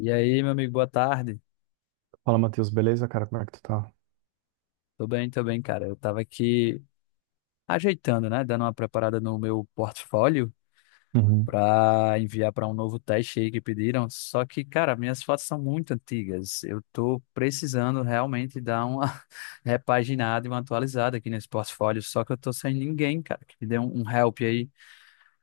E aí, meu amigo, boa tarde. Fala, Matheus, beleza, cara? Como é que tu tá? Tô bem, cara. Eu tava aqui ajeitando, né? Dando uma preparada no meu portfólio Uhum. pra enviar pra um novo teste aí que pediram. Só que, cara, minhas fotos são muito antigas. Eu tô precisando realmente dar uma repaginada e uma atualizada aqui nesse portfólio. Só que eu tô sem ninguém, cara, que me dê um help aí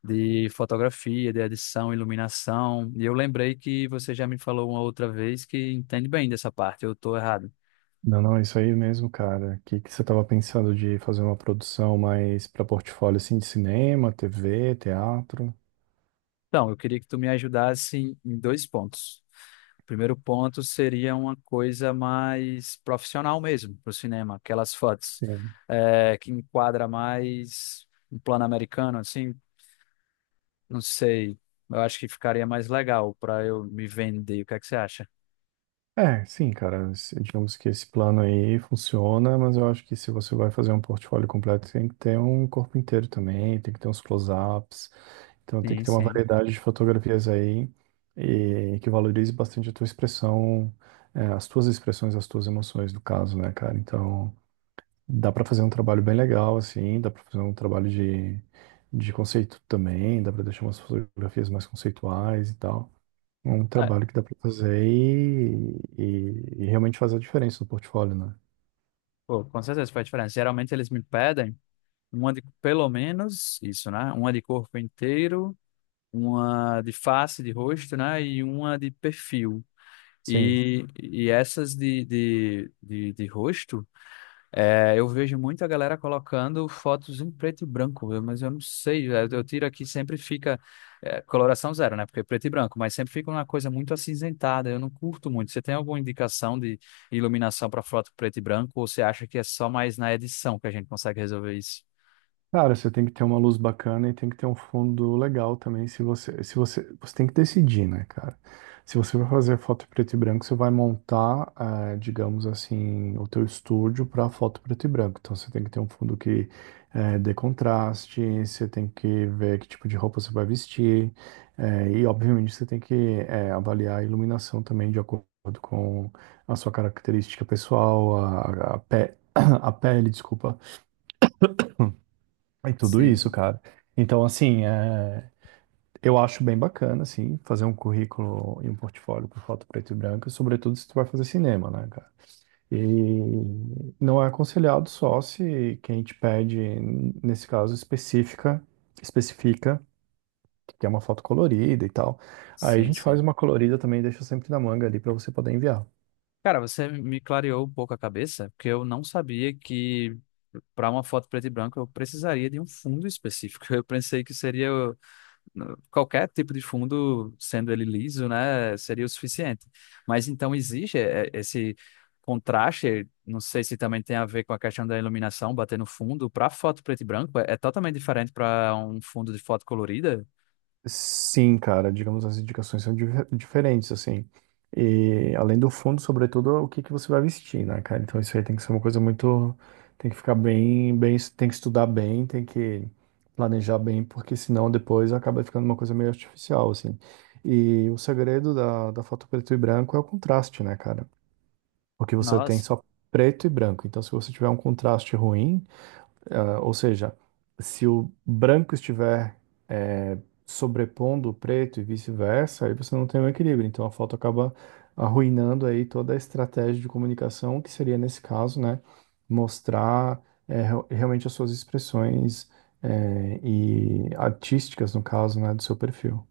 de fotografia, de edição, iluminação. E eu lembrei que você já me falou uma outra vez que entende bem dessa parte. Eu tô errado. Não, não, é isso aí mesmo, cara. O que que você tava pensando de fazer uma produção mais pra portfólio assim de cinema, TV, teatro? Então, eu queria que tu me ajudasse em dois pontos. O primeiro ponto seria uma coisa mais profissional mesmo para o cinema, aquelas fotos Sim. Que enquadra mais um plano americano, assim, não sei, eu acho que ficaria mais legal para eu me vender. O que é que você acha? É, sim, cara. Digamos que esse plano aí funciona, mas eu acho que se você vai fazer um portfólio completo, tem que ter um corpo inteiro também, tem que ter uns close-ups, então tem que Sim, ter uma sim. variedade de fotografias aí e que valorize bastante a tua expressão, as tuas expressões, as tuas emoções, no caso, né, cara? Então. Dá para fazer um trabalho bem legal, assim, dá para fazer um trabalho de conceito também, dá para deixar umas fotografias mais conceituais e tal. É um Ah, trabalho que dá para fazer e realmente fazer a diferença no portfólio, né? pô, com certeza faz diferença. Geralmente eles me pedem uma de pelo menos isso, né? Uma de corpo inteiro, uma de face, de rosto, né? E uma de perfil. Sim. E essas de rosto, é, eu vejo muito a galera colocando fotos em preto e branco, eu- mas eu não sei, eu tiro aqui sempre fica é, coloração zero, né? Porque é preto e branco, mas sempre fica uma coisa muito acinzentada, eu não curto muito. Você tem alguma indicação de iluminação para foto preto e branco, ou você acha que é só mais na edição que a gente consegue resolver isso? Cara, você tem que ter uma luz bacana e tem que ter um fundo legal também. Se você, se você, você tem que decidir, né, cara? Se você vai fazer foto preto e branco, você vai montar, digamos assim, o teu estúdio para foto preto e branco. Então você tem que ter um fundo que dê contraste, você tem que ver que tipo de roupa você vai vestir, e obviamente você tem que avaliar a iluminação também de acordo com a sua característica pessoal, a pele, desculpa e tudo isso, Sim, cara. Então, assim, eu acho bem bacana, assim, fazer um currículo e um portfólio com foto preto e branco, sobretudo se tu vai fazer cinema, né, cara? E não é aconselhado só se quem te pede, nesse caso, específica, especifica que é uma foto colorida e tal. Aí a sim, gente faz sim. uma colorida também e deixa sempre na manga ali pra você poder enviar. Cara, você me clareou um pouco a cabeça, porque eu não sabia que para uma foto preto e branco eu precisaria de um fundo específico. Eu pensei que seria qualquer tipo de fundo, sendo ele liso, né, seria o suficiente. Mas então existe esse contraste, não sei se também tem a ver com a questão da iluminação bater no fundo. Para foto preto e branco é totalmente diferente para um fundo de foto colorida. Sim, cara, digamos as indicações são diferentes, assim. E além do fundo, sobretudo, o que que você vai vestir, né, cara? Então isso aí tem que ser uma coisa muito. Tem que ficar bem, bem, tem que estudar bem, tem que planejar bem, porque senão depois acaba ficando uma coisa meio artificial, assim. E o segredo da foto preto e branco é o contraste, né, cara? Porque você tem Nossa. só preto e branco. Então, se você tiver um contraste ruim, ou seja, se o branco estiver eh, sobrepondo o preto e vice-versa, aí você não tem um equilíbrio. Então a foto acaba arruinando aí toda a estratégia de comunicação, que seria nesse caso, né, mostrar realmente as suas expressões e artísticas, no caso, né, do seu perfil.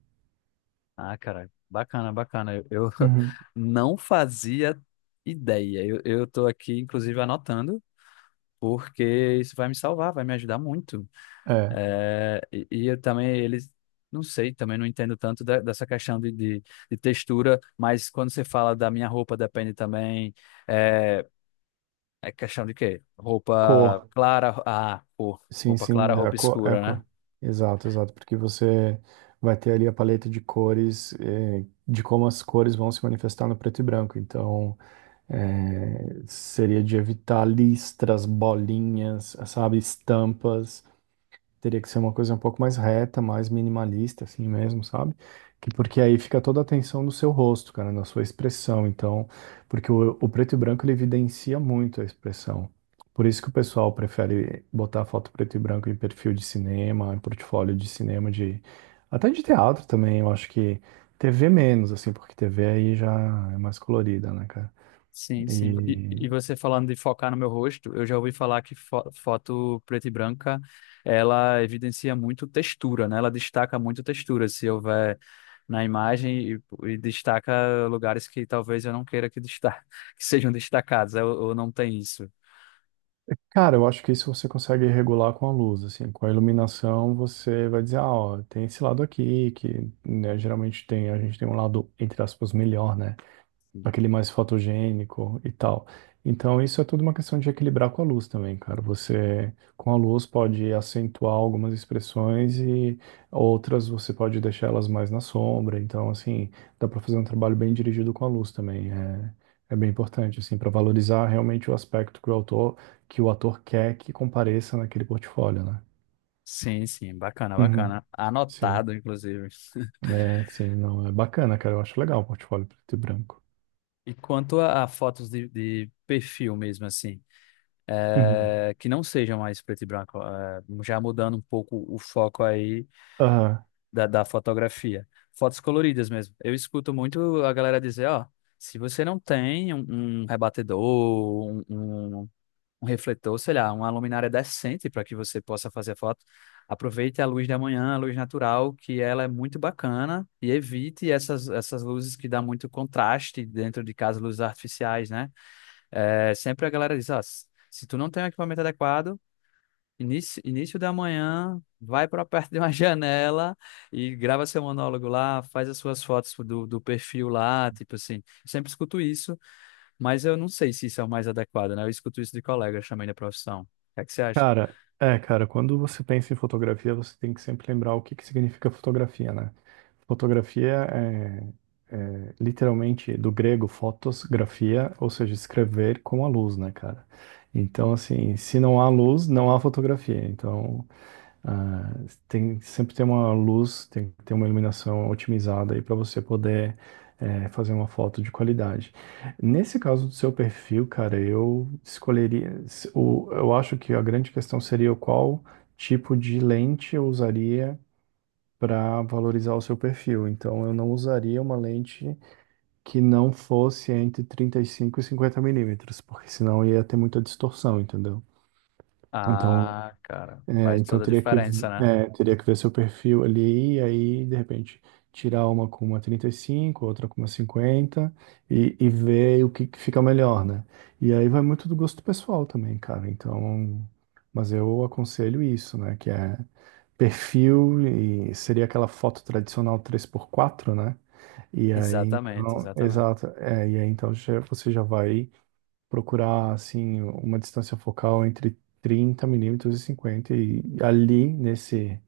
Ah, cara, bacana, bacana. Eu Uhum. não fazia ideia. Eu tô aqui, inclusive, anotando, porque isso vai me salvar, vai me ajudar muito. É, É, e eu também, eles, não sei, também não entendo tanto da- dessa questão de textura, mas quando você fala da minha roupa, depende também. É, é questão de quê? Roupa cor. clara, ah, cor. Sim, Roupa sim, clara, é a roupa cor, é a escura, né? cor. Exato, exato, porque você vai ter ali a paleta de cores, de como as cores vão se manifestar no preto e branco. Então, seria de evitar listras, bolinhas, sabe, estampas. Teria que ser uma coisa um pouco mais reta, mais minimalista, assim mesmo, sabe? Que porque aí fica toda a atenção no seu rosto, cara, na sua expressão. Então, porque o preto e branco ele evidencia muito a expressão. Por isso que o pessoal prefere botar foto preto e branco em perfil de cinema, em portfólio de cinema, de até de teatro também. Eu acho que TV menos, assim, porque TV aí já é mais colorida, né, cara? Sim, sim. E, E você falando de focar no meu rosto, eu já ouvi falar que fo- foto preta e branca, ela evidencia muito textura, né? Ela destaca muito textura, se houver na imagem e destaca lugares que talvez eu não queira que, desta que sejam destacados, eu não tenho isso. cara, eu acho que isso você consegue regular com a luz, assim, com a iluminação você vai dizer, ah, ó, tem esse lado aqui, que né, geralmente tem, a gente tem um lado, entre aspas, melhor, né? Aquele mais fotogênico e tal. Então, isso é tudo uma questão de equilibrar com a luz também, cara. Você, com a luz, pode acentuar algumas expressões e outras você pode deixar elas mais na sombra. Então, assim, dá para fazer um trabalho bem dirigido com a luz também. É, é bem importante, assim, para valorizar realmente o aspecto que o autor, que o ator quer que compareça naquele portfólio, né? Sim, sim, bacana, Uhum. bacana. Sim, Anotado, inclusive. é, sim, não, é bacana, cara. Eu acho legal o portfólio preto e branco. E quanto a fotos de perfil mesmo, assim, Uhum. Que não sejam mais preto e branco, já mudando um pouco o foco aí, da, da fotografia. Fotos coloridas mesmo. Eu escuto muito a galera dizer, ó, se você não tem um rebatedor, um- um refletor, sei lá, uma luminária decente para que você possa fazer foto, aproveite a luz da manhã, a luz natural, que ela é muito bacana e evite essas luzes que dá muito contraste dentro de casa, luzes artificiais, né? É, sempre a galera diz, ó, se tu não tem um equipamento adequado, início, início da manhã, vai para perto de uma janela e grava seu monólogo lá, faz as suas fotos do, do perfil lá, tipo assim. Sempre escuto isso, mas eu não sei se isso é o mais adequado, né? Eu escuto isso de colegas também da profissão. O que é que você acha? Cara, é, cara, quando você pensa em fotografia, você tem que sempre lembrar o que que significa fotografia, né? Fotografia é literalmente do grego fotos, grafia, ou seja, escrever com a luz, né, cara? Então, assim, se não há luz, não há fotografia. Então, ah, tem sempre ter uma luz, tem que ter uma iluminação otimizada aí para você poder fazer uma foto de qualidade. Nesse caso do seu perfil, cara, eu escolheria. Eu acho que a grande questão seria qual tipo de lente eu usaria para valorizar o seu perfil. Então, eu não usaria uma lente que não fosse entre 35 e 50 mm, porque senão ia ter muita distorção, entendeu? Então, Ah, cara, faz então toda a teria que, diferença, né? Teria que ver seu perfil ali, e aí, de repente, tirar uma com uma 35 outra com uma 50 e ver o que que fica melhor, né? E aí vai muito do gosto pessoal também, cara. Então, mas eu aconselho isso, né? Que é perfil, e seria aquela foto tradicional 3x4, né? E aí, Exatamente, então, exatamente. exato. É, e aí, então, você já vai procurar assim uma distância focal entre 30 mm e 50 e ali nesse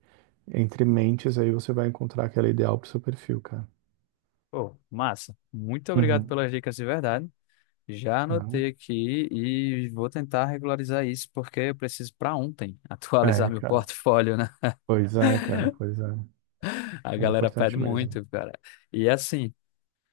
entre mentes aí você vai encontrar aquela ideal pro seu perfil, cara. Pô, massa. Muito obrigado Uhum. pelas dicas de verdade. Já Ah, anotei aqui e vou tentar regularizar isso, porque eu preciso para ontem atualizar é, meu cara. portfólio, né? Pois é, cara, pois é. A É galera pede importante mesmo. muito, cara. E assim,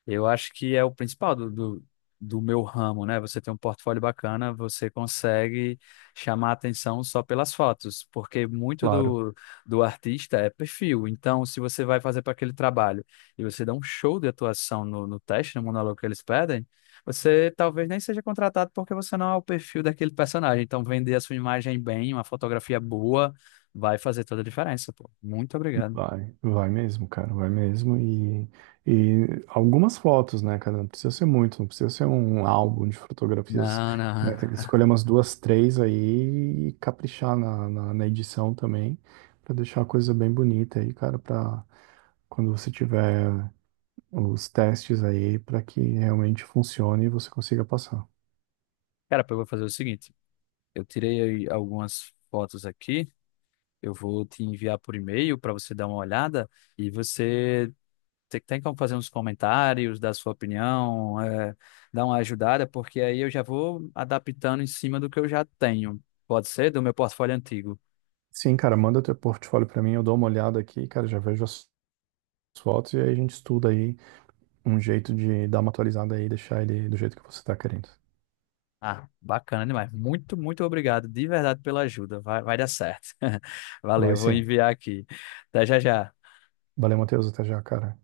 eu acho que é o principal do meu ramo, né? Você tem um portfólio bacana, você consegue chamar a atenção só pelas fotos, porque muito Claro. do, do artista é perfil. Então, se você vai fazer para aquele trabalho e você dá um show de atuação no, no teste, no monólogo que eles pedem, você talvez nem seja contratado porque você não é o perfil daquele personagem. Então, vender a sua imagem bem, uma fotografia boa, vai fazer toda a diferença, pô. Muito obrigado. Vai, vai mesmo, cara, vai mesmo. E algumas fotos, né, cara? Não precisa ser muito, não precisa ser um álbum de fotografias, Não, né? não. Tem que escolher umas duas, três aí e caprichar na edição também, pra deixar a coisa bem bonita aí, cara, pra quando você tiver os testes aí, pra que realmente funcione e você consiga passar. Cara, eu vou fazer o seguinte: eu tirei aí algumas fotos aqui, eu vou te enviar por e-mail para você dar uma olhada e você te- tem como fazer uns comentários, dar sua opinião, é, dar uma ajudada, porque aí eu já vou adaptando em cima do que eu já tenho. Pode ser do meu portfólio antigo. Sim, cara, manda teu portfólio pra mim, eu dou uma olhada aqui, cara, já vejo as fotos e aí a gente estuda aí. Um jeito de dar uma atualizada aí e deixar ele do jeito que você tá querendo. Ah, bacana demais. Muito, muito obrigado de verdade pela ajuda. Vai, vai dar certo. Vai Valeu, vou sim. enviar aqui. Até já já. Valeu, Matheus. Até já, cara.